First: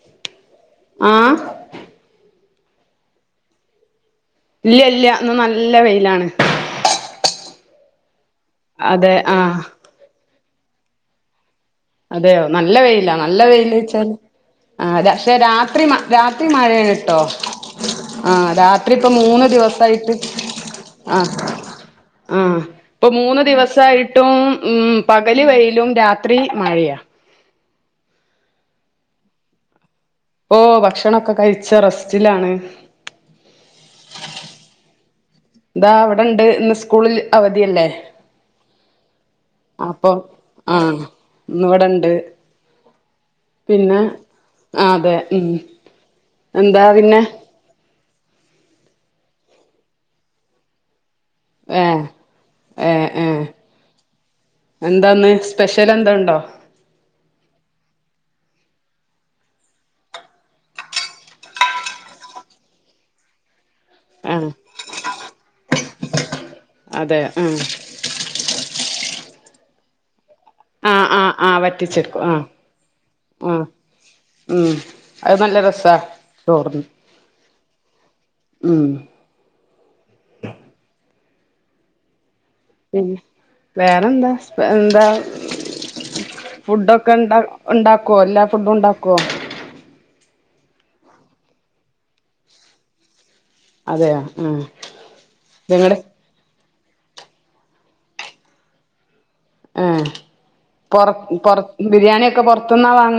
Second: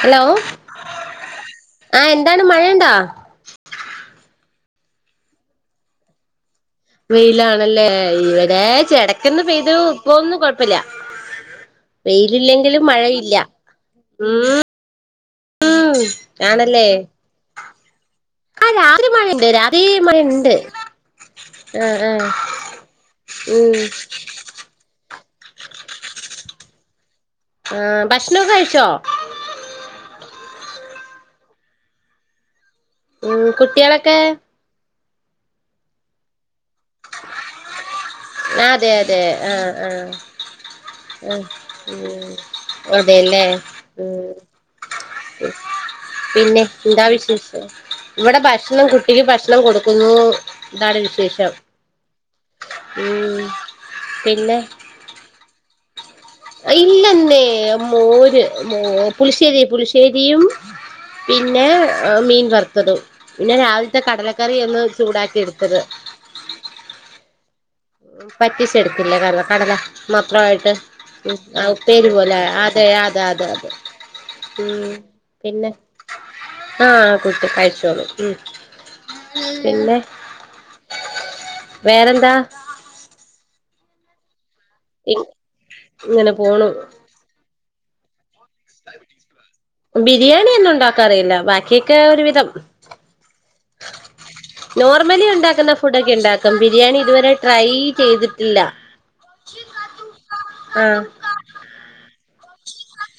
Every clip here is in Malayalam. ഹലോ ആഹ് ആ എന്താ ക്ക് മഴയുണ്ടോ ഇല്ല ഇല്ല്യ. ഇന്ന് നല്ല വെയിലാണ്. വെയിലാണല്ലേ ഈഏ ലേശം അതെ എടക്കൊന്നു ആഹ് പെയ്തു ഇപ്പൊന്നു കൊഴ പ്പല്ലാ. അതെയോ? നല്ല വെയിലാ നല്ല വെയില് വെച്ചാല് ഉം [unintelligible] പക്ഷെ രാത്രി ഉം രാത്രി ആണല്ലേ മഴയാണ് ട്ടോ. ആഹ് ആ രാത്രി ഇപ്പ മഴയുണ്ട് മൂന്ന് രാത്രി ദിവസമായിട്ട് മഴയുണ്ട് ആഹ് ആ ആ അഹ് ഇപ്പൊ മൂന്ന് ഉം ദിവസായിട്ടും ഉം പകല് വെയിലും രാത്രി മഴയാ. ആ ഭക്ഷണമൊക്കെ കഴിച്ചോ? ഓ ഭക്ഷണൊക്കെ കഴിച്ച് റെസ്റ്റിലാണ്. മ് കുട്ടികളൊക്കെ? ദാവിടെ ഇണ്ട്. ഇന്ന് സ്കൂളിൽ അവധിയല്ലേ? അതെയത് തെ ആഹ് അപ്പൊ ആഹ് ഇന്ന് ഇവിടെണ്ട് അതെല്ലേ? പിന്നെ ആഹ് ആഹ് അതെ ഉം പിന്നെ എന്താ വിശേഷം? ഇവടെ ഭക്ഷണം കുട്ടിക്ക് ഭക്ഷണം കൊടുക്കുന്നു. ഇതാണ് വിശേഷം. ഏ മ് പിന്നെ എന്താന്ന് സ്പെഷ്യൽ എന്തണ്ടോ ഇല്ലെന്നേ. മോര് മോ പുളിശ്ശേരി പുളിശ്ശേരിയും, പിന്നെ മീൻ വറുത്തതും. പിന്നെ രാവി ലത്തെ ആഹ് കടലക്കറി ഒന്ന് ചൂടാക്കിയെടുത്തത് അതെ ആഹ് പറ്റിച്ചെടുത്തില്ലേ [unintelligible] കടല മ ത്രായിട്ട് ആഹ് ആഹ് ആഹ് ആ ഉപ്പേരി വറ്റിച്ചെടുക്കും പോലെ, ആഹ് അതെ, അതെ, അതെ, ആഹ് അതെ. ഉം അത് നല്ല പിന്നെ രസാ ചോറിന് ആ കുട്ടി കഴി [unintelligible] ഉം പിന്നെ വേറെന്താ? പിന്നെ വേറെന്താ എന്താ ഇങ്ങനെ പോണു ഫുഡൊക്കെ ഉണ്ട ഉണ്ടാ കൊല്ല ഫുഡ് ഉണ്ടാക്കോ? രിയാണി ഒന്നും ഉണ്ടാക്കാ അറിയില്ല. ബാക്കിയൊക്കെ ഒരു വിധം. അതെ യാ നോർമലി ഉണ്ടാക്കുന്ന ഫുഡ് ഒക്കെ ഇണ്ടാക്കും. ബിരിയാണി ഇതുവരെ ട്രൈ ചെയ്തിട്ടില്ല. ആ ആഹ് പൊറ പൊറ ബിരിയാണി ക്കെ പൊറത്തുന്ന വാങ്ങ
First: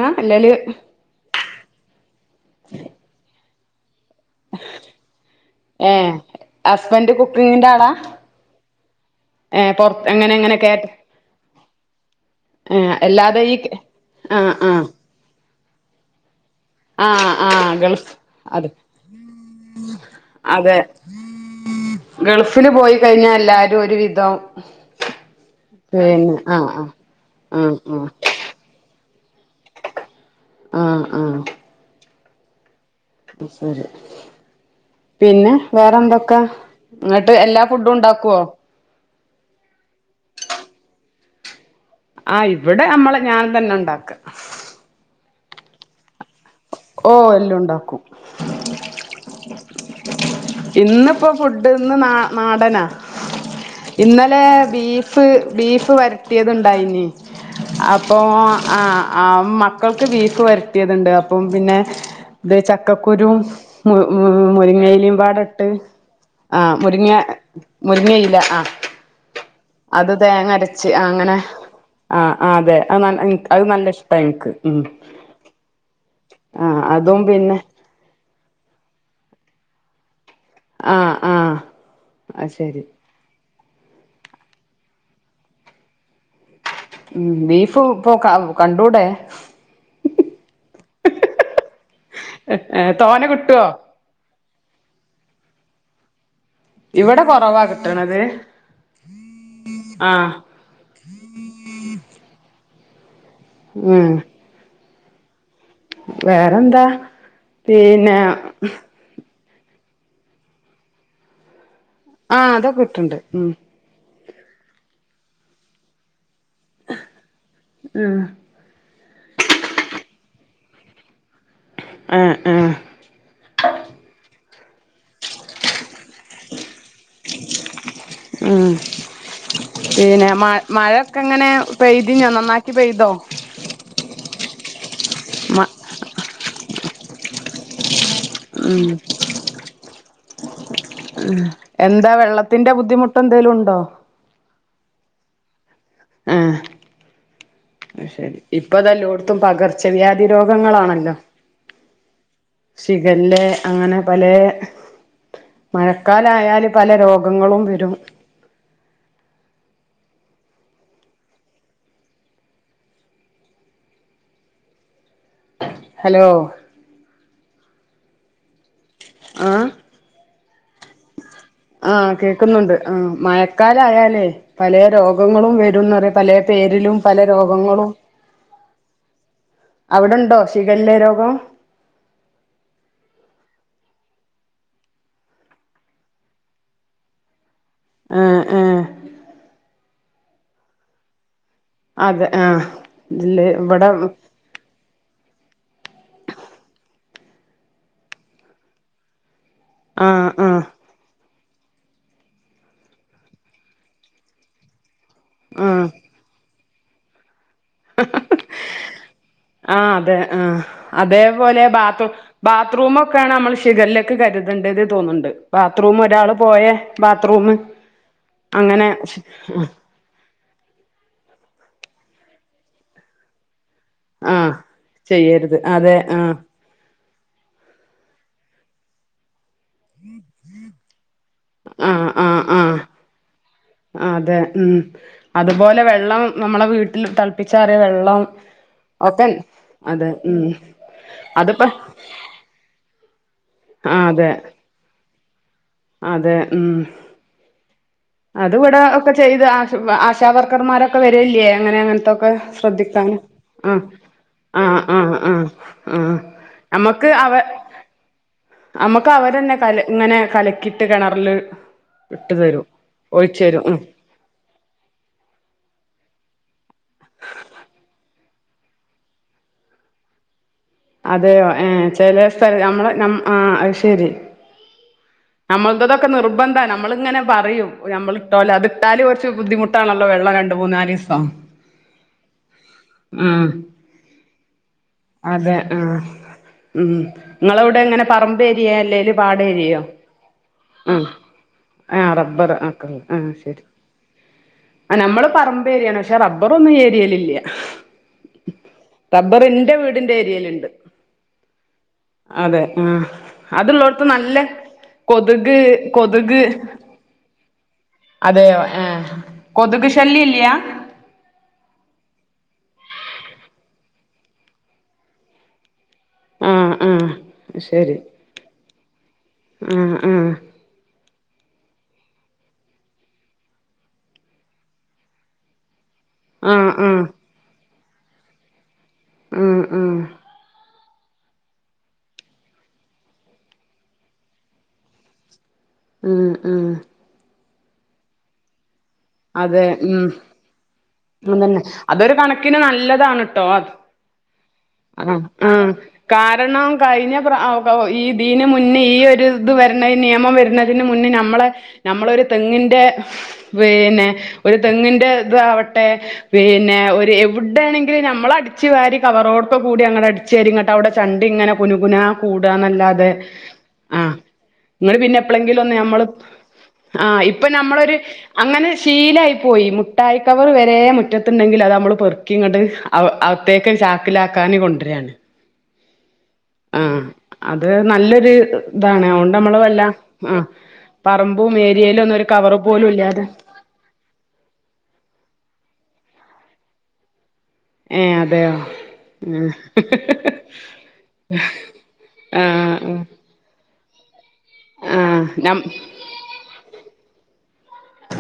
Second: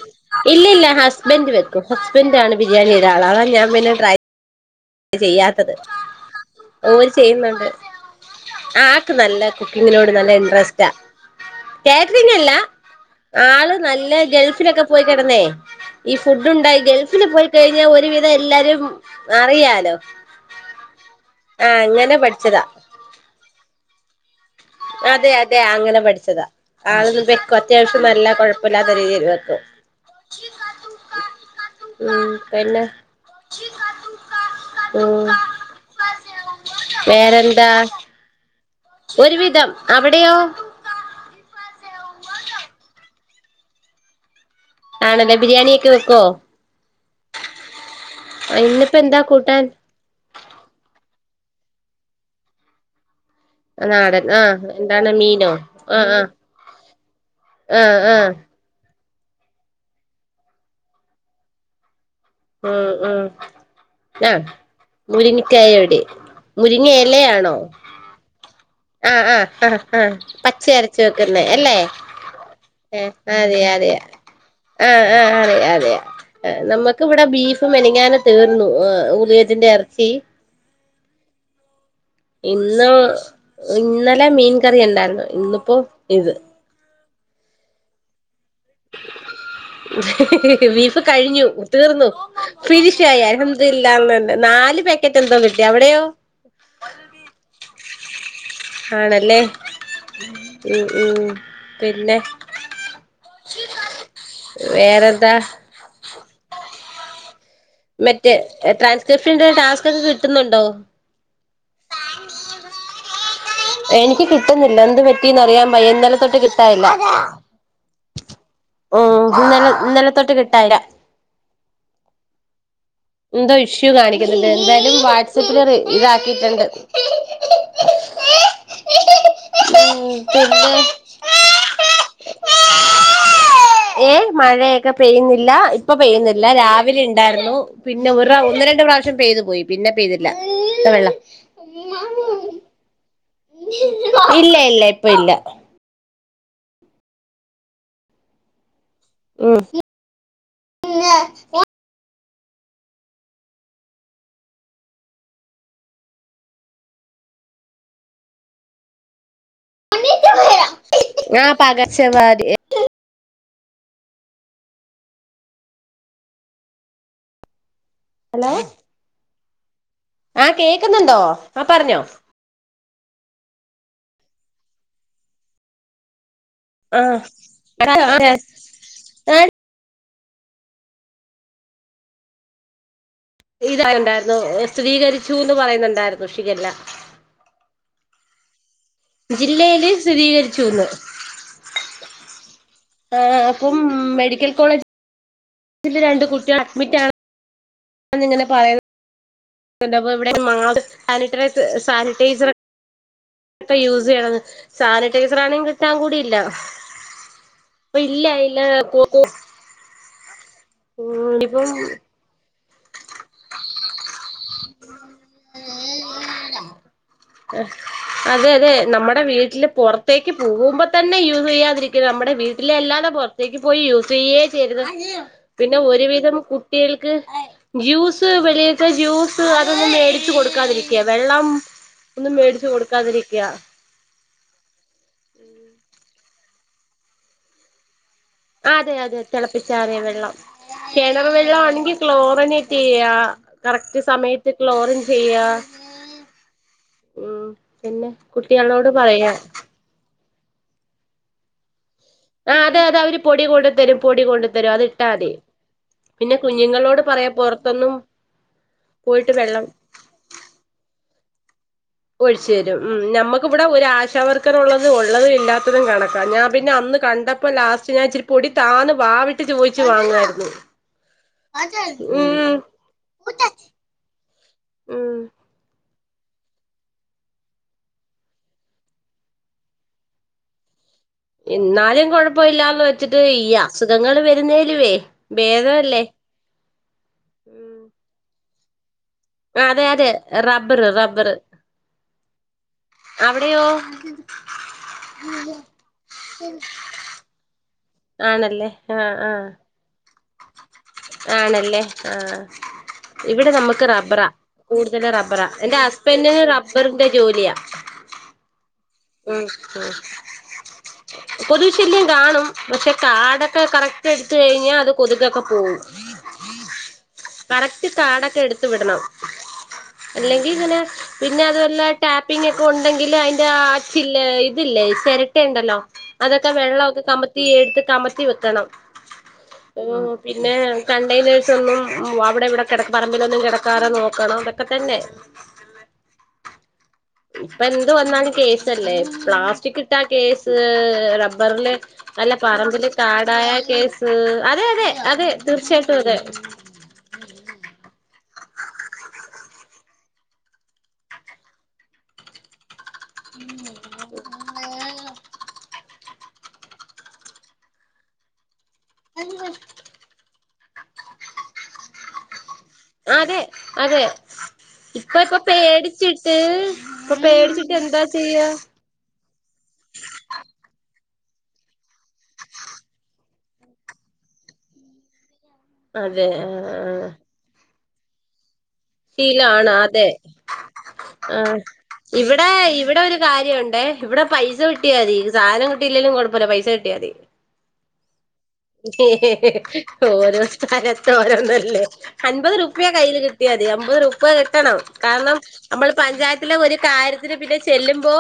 ഇല്ല ഇല്ല ഹസ്ബന്റ് വെക്ക് [unintelligible] ഹസ്ബന്റാണ് ബിരിയാണിയുടെ ആളാവ ഞാ മെ ്രൈ ചെയ്യാത്തത് ഏഹ് ഓര് ഹസ്ബൻഡ് ചെയ്യുന്നുണ്ട് കുക്കിങ്ങിന്റെ ആളാ ആക്ക് നല്ല ഏഹ് പൊറ കുക്കിങ്ങിനോട് നല്ല എങ്ങനെ എങ്ങനെ ഇൻട്രസ്റ്റാ കേറ്റ കാറ്ററിങ്ങല്ല ഏഹ് അല്ലാതെ ഈ ആള് നല്ല ആഹ് ഗൾഫിലൊക്കെ ആഹ് പോയി കിടന്നേ ഇഫ് ഫുഡ് ഉണ്ടായി ഗൾഫിൽ ആഹ് പോയി ആഹ് കഴിഞ്ഞാൽ ഗൾഫ് ഒരുവിധം അതെ എല്ലാവരും അറിയാ അതെ അങ്ങനെ പഠിച്ചതാ ഗൾഫ്ന് പോയി കഴിഞ്ഞാ എല്ലാരും ഒരു വിധം അതെ അതെ അങ്ങനെ പിന്നെ പഠിച്ചതാ ആഹ് ആഹ് ആള് വെക്കും ആഹ് അത്യാവശ്യം നല്ല കൊഴപ്പമില്ലാത്ത രീതിൽ [unintelligible] ആ ആ ഉം പിന്നെ ശരി ഉം പിന്നെ വേറെന്തൊക്കെ ഇന്ന്ട്ട് എല്ലാ വേറെന്താ ഫുഡും ഉണ്ടാക്കുവോ ഒരുവിധം അവിടെയോ ആ ഇവിടെ നമ്മളെ ഞാൻ തന്നെ ഉണ്ടാക്ക [unintelligible] ബിരിയാണിയ ഒക്കെ വെക്കോ ഓ എല്ലാം ഉണ്ടാക്കും ആ ഇന്നിപ്പോ എന്താ കൂട്ടാൻ ഇന്ന് ഇപ്പ ഫുഡ് ഇന്ന് നാടനാ നാടൻ ഇന്നലെ ആഹ് എന്താണ് ബീഫ് മീനോ ബീഫ് ആഹ് വരട്ടിയത്ണ്ടായിനി ആഹ് ആഹ് അപ്പോ ആഹ് ആ ആ മക്കൾക്ക് ബീഫ് വരട്ടിയയതുണ്ട് അപ്പം പിന്നെ ണ്ട് ഉം ഉം ചക്കക്കുരും, ആഹ് മുരിങ്ങയിലയും പാടട്ട് മുരിങ്ങക്കായ ഇവിടെ ആ മുരിങ്ങ മുരിങ്ങയില ആ ആ ആ അത് തേങ്ങ പച്ച അരച്ച് അരച്ച അങ്ങനെ വെക്കുന്നേ അല്ലേ ആ ആ അതെ അത് അത് അറിയാ നല്ല അറിയാ ഇഷ്ട എനിക്ക് ഉം ആ ആ അറിയാ അറിയാ ആ നമ്മുക്ക് അതും ഇവിടെ പിന്നെ ബീഫ് മെനഞ്ഞാന്ന് തീർന്നു ഉള്ഹിയത്തിന്റെ എർച്ചി ആ ആ അത് ശരി ഇന്ന് ഇന്നലെ മീൻ കറിയുണ്ടായിരൂന്നു ഇന്നിപ്പോ ഇത് ഉം ബീഫ് [unintelligible] ബീഫ് കഴിഞ്ഞു തീർന്നു ഫിനിഷായി തോനെ കിട്ടുവോ അൽഹംദുലില്ലാന്ന് നാല് പാക്കറ്റ് എന്തോ കിട്ടി അവിടെയോ ഇവിടെ കൊറവാകി ട്ടണത് ആണല്ലേ ഉം ഉം പിന്നെ ആഹ് വേറെന്താ? വേറെന്താ? പിന്നെ ! ! ! ! ! ആഹ് അതൊക്കെ കിട്ട്ണ്ട് ഉം എനിക്ക് കിട്ടുന്നില്ല എന്ത് പറ്റിന്നറിയാ ൻ വയ്യന്നലെ തൊട്ട് കിട്ട [unintelligible] ആഹ് ഓ ഇന്നലെ ന്നലെത്തൊട്ട് കിട്ട തഴ ആഹ് ആഹ് എന്താ ഇഷ്യു കാണിക്കുന്നു അല്ല എന്തായാലും വാട്സ് ആപ്പിൽ റിവ ഇതാക്കിട്ട്ണ്ട് ഉം മ പിന്നെ മഴൊക്കെ എങ്ങനെ പെയ്തിഞ്ഞോ നന്നാക്കി പെയ്തോ ഏ മഴയൊക്കെ പെയ്യുന്നില്ല മ ഇപ്പൊ പെയ്യുന്നില്ല രാവി അവര്ണ്ടായിരുന്നു പിന്നെ ഒ ഒന്ന് രണ്ട് പ്രാവശ്യം പെയ്തു പോയി പിന്നെ പെയ് ല്ല ഉ എന്താ വെള്ളത്തിന്റെ ബുദ്ധിമു ഇല്ല ഇല്ല. ഇപ്പ ഇല്ല ആഹ്. അത് ശരി. ഇപ്പൊതെല്ലോടത്തും ഉം പകർച്ച വ്യാധി രോഗങ്ങളാണല്ലോ. ഷിഗല്ല അങ്ങനെ പല മഴക്കാലായല് പല രോഗങ്ങളും വരും. ആ പകർച്ച വ്യാധി. ഹലോ ഹലോ ആഹ് ആ കേക്കുന്നുണ്ടോ? ആഹ് കേക്കുന്നുണ്ട്. ആ മഴക്കാലയാലേ പലേ രോഗങ്ങളും വെരൂന്ന് പറയാ പലേ പേരിലും പല ആഹ് രോഗങ്ങളും [unintelligible] അവിടുണ്ടോ ഷിഗല്ലെ രോഗം? ഉണ്ടായിരുന്നു സ്ഥിരീകരിച്ചുന്ന് പറയുന്നുണ്ടായിരുന്നു ഷിഖല്ല ആ ആ ജില്ലയില് സ്ഥിരീകരിച്ചുന്ന് അതെ ആ ആ അപ്പം മെഡിക്കൽ കോളേജ് രണ്ട കുട്ടികൾ അഡ്മിറ്റ ആണന്നിങ്ങനെ പറയുന്ന ആഹ് ഇവിടെ മാ ആഹ് സാനിറ്റൈസർ സാനിറ്റൈസർക്കെ യൂസ് ചെയ്യണംന് സാനി [unintelligible] ആഹ് കിട്ടാൻ കൂടിയില്ല ഇല്ല ഇല്ല ആ അതേപോലെ ബാത് ഇപ്പം ബാത്റൂമൊക്കെയാണ് നമ്മൾ ഷിഗല്ല കരുതണ്ട തോന്നുന്നുണ്ട് ബാത്റൂം ഒരാള് പോയ ബാത്റൂം അതെ അതെ അങ്ങനെ നമ്മുടെ വീട്ടില് പുറത്തേക്ക് പോകുമ്പോ തന്നെ യൂസ് ചെയ്യാതിരിക്കും നമ്മുടെ വീട്ടിലെ അല്ലാതെ പുറത്തേക്കും പോയി യൂസ് ചെയ്യേ ആഹ് ചെയ്യരുത് ചെയ്യരുത് പിന്നെ അതെ ഒരുവിധം ആഹ് കുട്ടികൾക്ക് ജ്യൂസ് വെളിയിൽത്തെ ജ്യൂസ് അതൊന്നും മേടിച്ച്ച് കൊടുക്കാതിരിക്ക വെള്ളം ആഹ് ഒന്നും ആഹ് മേടിച്ചച്ച് ആഹ് കൊടുക്കാതിരി യാ അതെ ഉം അതുപോലെ വെള്ളം നമ്മളെ വീട്ടിൽ തിളപ്പിച്ചാറിയ വെള്ളം അതെ അതെ ഒക്കെ തിളപ്പിച്ചാറിയ അതെ വെള്ളം ഉം കിണറു വെള്ളം അതിപ്പ ആണെങ്കിൽ ക്ലോറിനിട്ടി ആ കറക്റ്റ് അതെ സമയത്തട്ടുള്ള ഓറഞ്ച് ചയ്യാ അത് പിന്നെ അത്ുകൂടെ കുട്ടികളോട് ഒക്കെ പറയാ ചെയ്ത് ആശ വർക്കർമാരൊക്കെ വരില്ലേങ്ങനെ അങ്ങനെ ആ അതെ അതെ അവര് പൊടി ശ്രധിക്കാനുംക്ക്ക്ക് കൊണ്ട് തരും പൊടി കൊണ്ട് തരും അത് ഇട്ടാ മതി പിന്നെ കുഞ്ഞുങ്ങളോട് പറയാ പൊറത്തൊന്നും പോയിട്ട് വെള്ളം ഇല അല് ഒഓഴിച്ചു തരും ഉ നമമ്മക്കക്ക്ിവിടെ ഒ ആശാവർക്കനുള്ളത് ഉള്ളതും ഇല്ലാത്തതും കണക്കാം ഞാ പിന്നെ അന്ന് കണ്ടപ്പോ ലാസ്റ്റ് ഞാ ഇച്ചിരി പൊടി താാന് വാവിട്ട് ചോദിച്ചു വാങ്ങായിരുന്നു അതെയോ ഏന് ചെറിയ സ്ഥലം നമ്മളെ ന അത് ശരി. ഉം നമ്മളന്തത ക്കെ നിർബന്ധ നമ്മളിങ്ങന പറയും നമ്മളിട്ടോലെ അത് ഇട്ടാല് കുറച്ച് ബുദ്ധിമുട്ടാണല്ലോ വെള്ളം രണ്ട് മൂന്നാലീസ് എന്നാലും കൊഴപ്പമില്ലാന്ന് വെച്ചിട്ട് ആഹ് ഈ അസുഖങ്ങൾ വെരുന്ന അതെ ആ ഉം നിങ്ങളവിടെ ഉം എങ്ങനെ പറമ്പ അല്ലേല്ലും അതെ അതെ റബ്ബറ് റബ്ബറ് അവിടെയോ നമ്മള് പറമ്പേരിയാണ് പക്ഷേ റബ്ബർ ഒന്നൂം ഈഏരിയില് ഇല്ല ആണല്ലേ ആഹ് ആഹ് ന്റെ ഏരിയലുണ്ട് ആണല്ലേ ആ അതെ ആഹ് ഇവിടെ നമുക്ക് അതുള്ളോടത്ത് റബ്ബറാ നല്ല കൂടുതൽ റബ്ബറാ കൊതുക് എന്റെ കൊതുക് ഹസ്ബൻഡിന് റബ്ബറിന്റെ ജോലിയാ അതെയോ ആഹ് ഉ കൊതുക് ശല്യല്ല കൊതുക്ശല്യം കാണും പക്ഷെ കാടൊക്കെ കറക്റ്റ് എടുത്ത് കഴിഞ്ഞാൽ അത് കൊതുക് ക്കെപോകും ആഹ് ആഹ് കറക്റ്റ് ശരി കാട്ക്കെഎടുത്തു വിടണം ആഹ് അല്ലെങ്കിൽ ആഹ് ഇങ്ങനെ പിന്നെ അത് നല്ലതായി ടാപ്പിംഗ് ഒക്കെ ഉണ്ടെങ്കിൽ അതിന്റെ ആ ചില്ല് ഇതില്ലേ ചിരട്ട ഉണ്ടല്ലോ അതൊക്കെ ആഹ് വെള്ളമൊക്കെ ആഹ് കമ്മത്തി എടുത്ത് കമത്തി വെയ്ക്കണം ആഹ് ആഹ് പിന്നെ കണ്ടെയ്നേഴ്സ് ഒന്നും അവിടെ ഇവിടെ കിടക്കാതെ പറമ്പിലൊന്നും കിടക്കാറോ നോക്കണം അതൊക്കെ തന്നെ ഉം ഉം ഇപ്പ എന്ത് വന്നാലും കേശ ല്ലേ അതെ പ്ലാസ്റ്റിക് ഇട്ടാ ഉം കേസ് അതന്നെ റബ്ബറില് അതൊരു നല്ല കണക്കിന് പറമ്പില് നല്ലതാണ് ട്ടോ കാടായ അത് കേസ് അതെ അതെ ആഹ് അതെ ആഹ് തീർച്ചയായിട്ടും അതെ ഇന് മുന്നേ ഈ ഒരു ഇത് വരുന്ന ഈ നിയമം വരുന്നതിന് മുന്നേ നമ്മളെ നമ്മള ഒരു തെങ്ങിൻ്ന്റെ- വേ പിന്നെ ഒരു തെങ്ങിൻന്റെ ഇത ആവട്ടെ- പിന്നെ ഒരു എവിടെയാണെങ്കിലും നമ്മൾ- അടിച്ചുവരി കവറോടക്കെ കൂടി അങ്ങ അടിച്ചുവാരി- അവിടെ ചണ്ടി ഇങ്ങനെ കുനുകുനാ കൂറ്റം എന്നല്ലാതെ അതെ അതെ ആ ഇങ്ങളത് ഇപ്പ പിന്നെ ഇപ്പൊ എപ്പളെങ്ങി പേടിച്ചിട്ട് ആ ഇപ്പൊ ഇപ്പ പേടിച്ചിട്ട് നമ്മളൊരു എന്താ ചെയ്യാ അങ്ങനെ- ശീലായി പോയി മുട്ടായിക്കവറ് വര മുറ്റത്ത് ണ്ടെങ്കിൽ അത് നമ്മള് പെർക്കിങ്ങോട്ട് അകത്തേക്ക് ചാക്കിലാക്കാന കൊണ്ടുവര അതെ ആ അത് നല്ലൊരു- ഇതാണ് അതുകൊണ്ട് ശീല നമ്മള് ആണ് വല്ല അതെ ആഹ് ആ പറമ്പും ഏരിയയിലും ഒന്നും ഒരു ഇവിടെ കവറ് പോലും ഇവിടെ ഒരു ഇല്ലാതെ കാര്യ ഉണ്ടേ ഇവിടെ പൈസ കിട്ടിയാ മതി സാധനം കിട്ടി- ഇട്ടില്ലലും കുഴപ്പമില്ല പൈസ കിട്ടിയാ മതി ഏ അ ഓരോ സ്ഥലത്ത ഓരോന്നല്ലേ അൻപത് രൂപ്യ ആഹ് ആഹ് കയ്യിൽ കിട്ടിയാതി അ ബരു ഇപ്പ കിട്ടണം ആഹ് കാരണം നം നമ്മൾ പഞ്ചായത്തിലെ ഒരു കാര്യ ഇവര് വിലെജ് ചെല്ലുമ്പോ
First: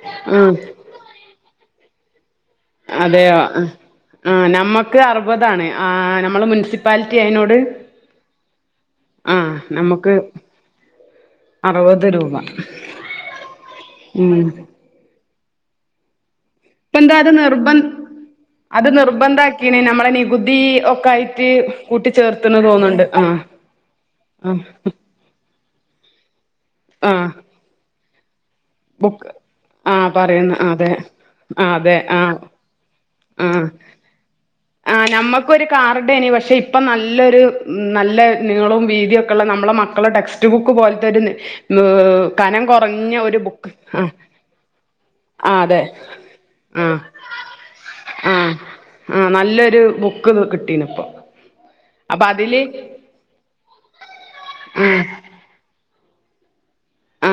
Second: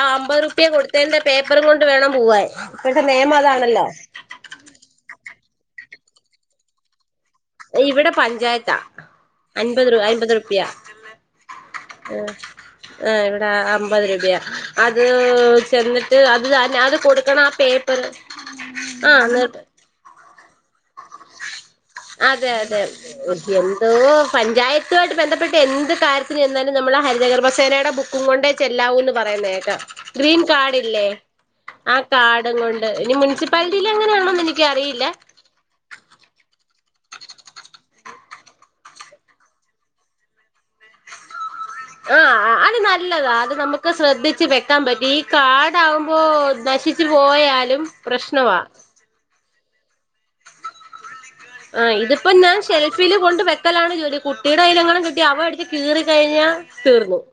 അമ്പത് ആഹ് റുപ്യ കൊടുത്ത പേപ്പ അപ്പറം കൊണ്ട് വേണം പോവാൻ ഇപ്പോഴത്തെ നിയമം അതെയോ അതാണല്ലോ ആ നമ്മക്ക് അറുപതാണ് നമ്മള് മുനിസിപ്പാലിറ്റി ആയനോട് ഇവിടെ പഞ്ചായത്താ ആഹ് അന്പത് നമുക്ക് അപത രൂപ ആ അറുപത് രൂപ ഇവിടെ അമ്പത് ഉം രൂപയാ അത് ചേന്നിട്ട് ഇപ്പ എന്താ അത് നിർബന് അത് നിർബന്ധ ആ ആക്കിണ് നമ്മളെ നികുതി ഒക്കെ ആായിട്ട് അതെ അതെ എന്തോ ആഹ് പഞ്ചായത്തുമായിട്ട് ബന്ധപ്പെട്ട് എന്ത് കാര്യ എന്നാലും നമ്മുടെ ആഹ് ഹരിനഗർഭസേനയുടെ ബു പുവ ണ്ട് ചെല്ലാവൂന്ന് ബുക്ക് പറയുന്നേക്ക ആഹ് ഗ്രീൻ പറയുന്ന കാഡ് അതെ ഇല്ലേ ആഹ് ആ അതെ ആഹ് കാഡും കൊണ്ട് ഇനി ആഹ് മുനിസിപ്പാലിറ്റിൽ എങ്ങനൊണോന്ന് എനിക്ക് അറിയില്ല ഇപ്പൊ നല്ലൊരു നല്ല നിങ്ങളും വീതി ഒക്കെ ഉള്ള നമ്മളെ മക്കളുടെ ടെക്സ്റ്റ് ബുക്ക് പോലത്തെ ഒരു നു കനം കുറഞ്ഞ ഒരു ബ ഒക്കെ ശ്രദ്ധിച്ച് വെക്കാൻ പറ്റി ഈ കാടാവുമ്പോ ആഹ് നശിച്ചു പോയാലും ആഹ് പ്രശ്നവാ ആഹ് നല്ലൊരു ബുക്ക് കിട്ടീന് ഇപ്പോ. ആഹ് ഇതിപ്പ ഞാന് ഷെൽഫിൽ കൊണ്ട് വെക്കലാണ് ജോലി കുട്ടിയുടെ കൈ യിലെങ്ങാനും കിട്ടി അവ എടുത്ത് കീറി കഴിഞ്ഞ ആ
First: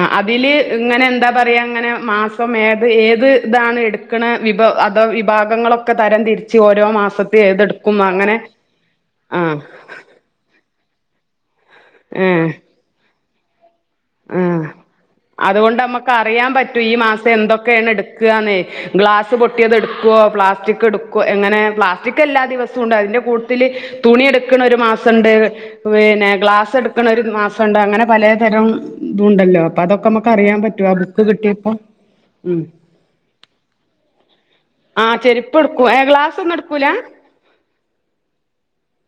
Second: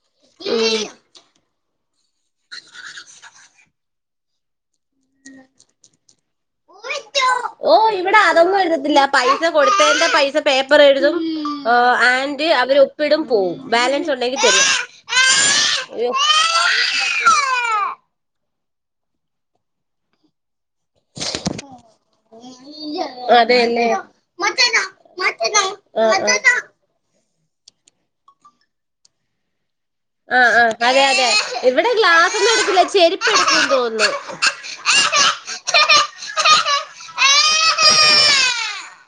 ആഹ് അതില് ഇങ്ങനെ എന്താ പറയാ ഇങ്ങനെ മാസം ഏത് ഏത്. ഇതാണ് എടുക്കണ വിഭവ അത് വിഭാഗങ്ങളൊക്കെ തരം തിരിച്ച് ഓരോ മാസത്തി ഓ ഏതെടുക്കും ഇവിടെ അങ്ങനെ അതൊന്നും എഴുതത്തില്ല പൈസ ആഹ്. കൊടുത്തതിന്റെ പൈസ പേപ്പർ എഴുതും ആൻഡ് ഏഹ് അവർ ഒപ്പിടും. ഉം ആഹ് അതുകൊണ്ട് നമ്മുക്ക് അയ്യോ അറിയാൻ പറ്റൂ ഈ മാസം എന്തൊക്കെയാണ് എടുക്കാന്ന്. ഗ്ലാസ് പൊട്ടിയത് എടുക്കുവോ പ്ലാസ് റ്റിക് എങ്ങനെ പ്ലാസ്റ്റിക്ക് എല്ലാം ദിവസവുംണ്ട് ആയിന്റെ കൂട്ടത്തില് തുണി അതെല്ലേ ആ, എടുക്കണ തുണി എടുക്കണ ഒരു മാസമുണ്ട് ആ. പിന്നെ ഗ്ലാസ്സെടുക്കണ ഒരുമാസ സുണ്ട് അങ്ങനെ പലതരം. ഇതു ഉണ്ടല്ലോ. അപ്പഅതൊക്കെ ആ ആ നമക്റിയാൻ പറ്റും ആ അതെ ബുക്ക് അതെ കിട്ടിയപ്പോ ഇവിടെ ഗ്ലാസ് ഒന്നും ഉം എടുക്കില്ല ചെരുപ്പ് എടുക്കും തോന്നുന്നു ആ ചെരിപ്പ എടുക്കും ഗ്ലാസ് ഒന്നും എടുക്കൂല.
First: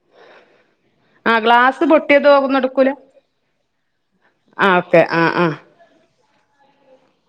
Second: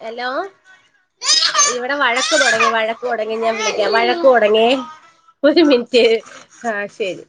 ഹലോ. ആഹ് ഗ്ലാസ് ഇവിടെ പൊട്ടിയത് വഴക്ക് ഒന്നും തുടങ്ങി എടുക്കൂല വഴക്ക് തുടങ്ങി ഞാൻ വിളിക്കാം വഴക്ക് തുടങ്ങി ആഹ് ഓക്കെ ആഹ് ആഹ് ഒരു മിനിറ്റ്. ആഹ് ശരി.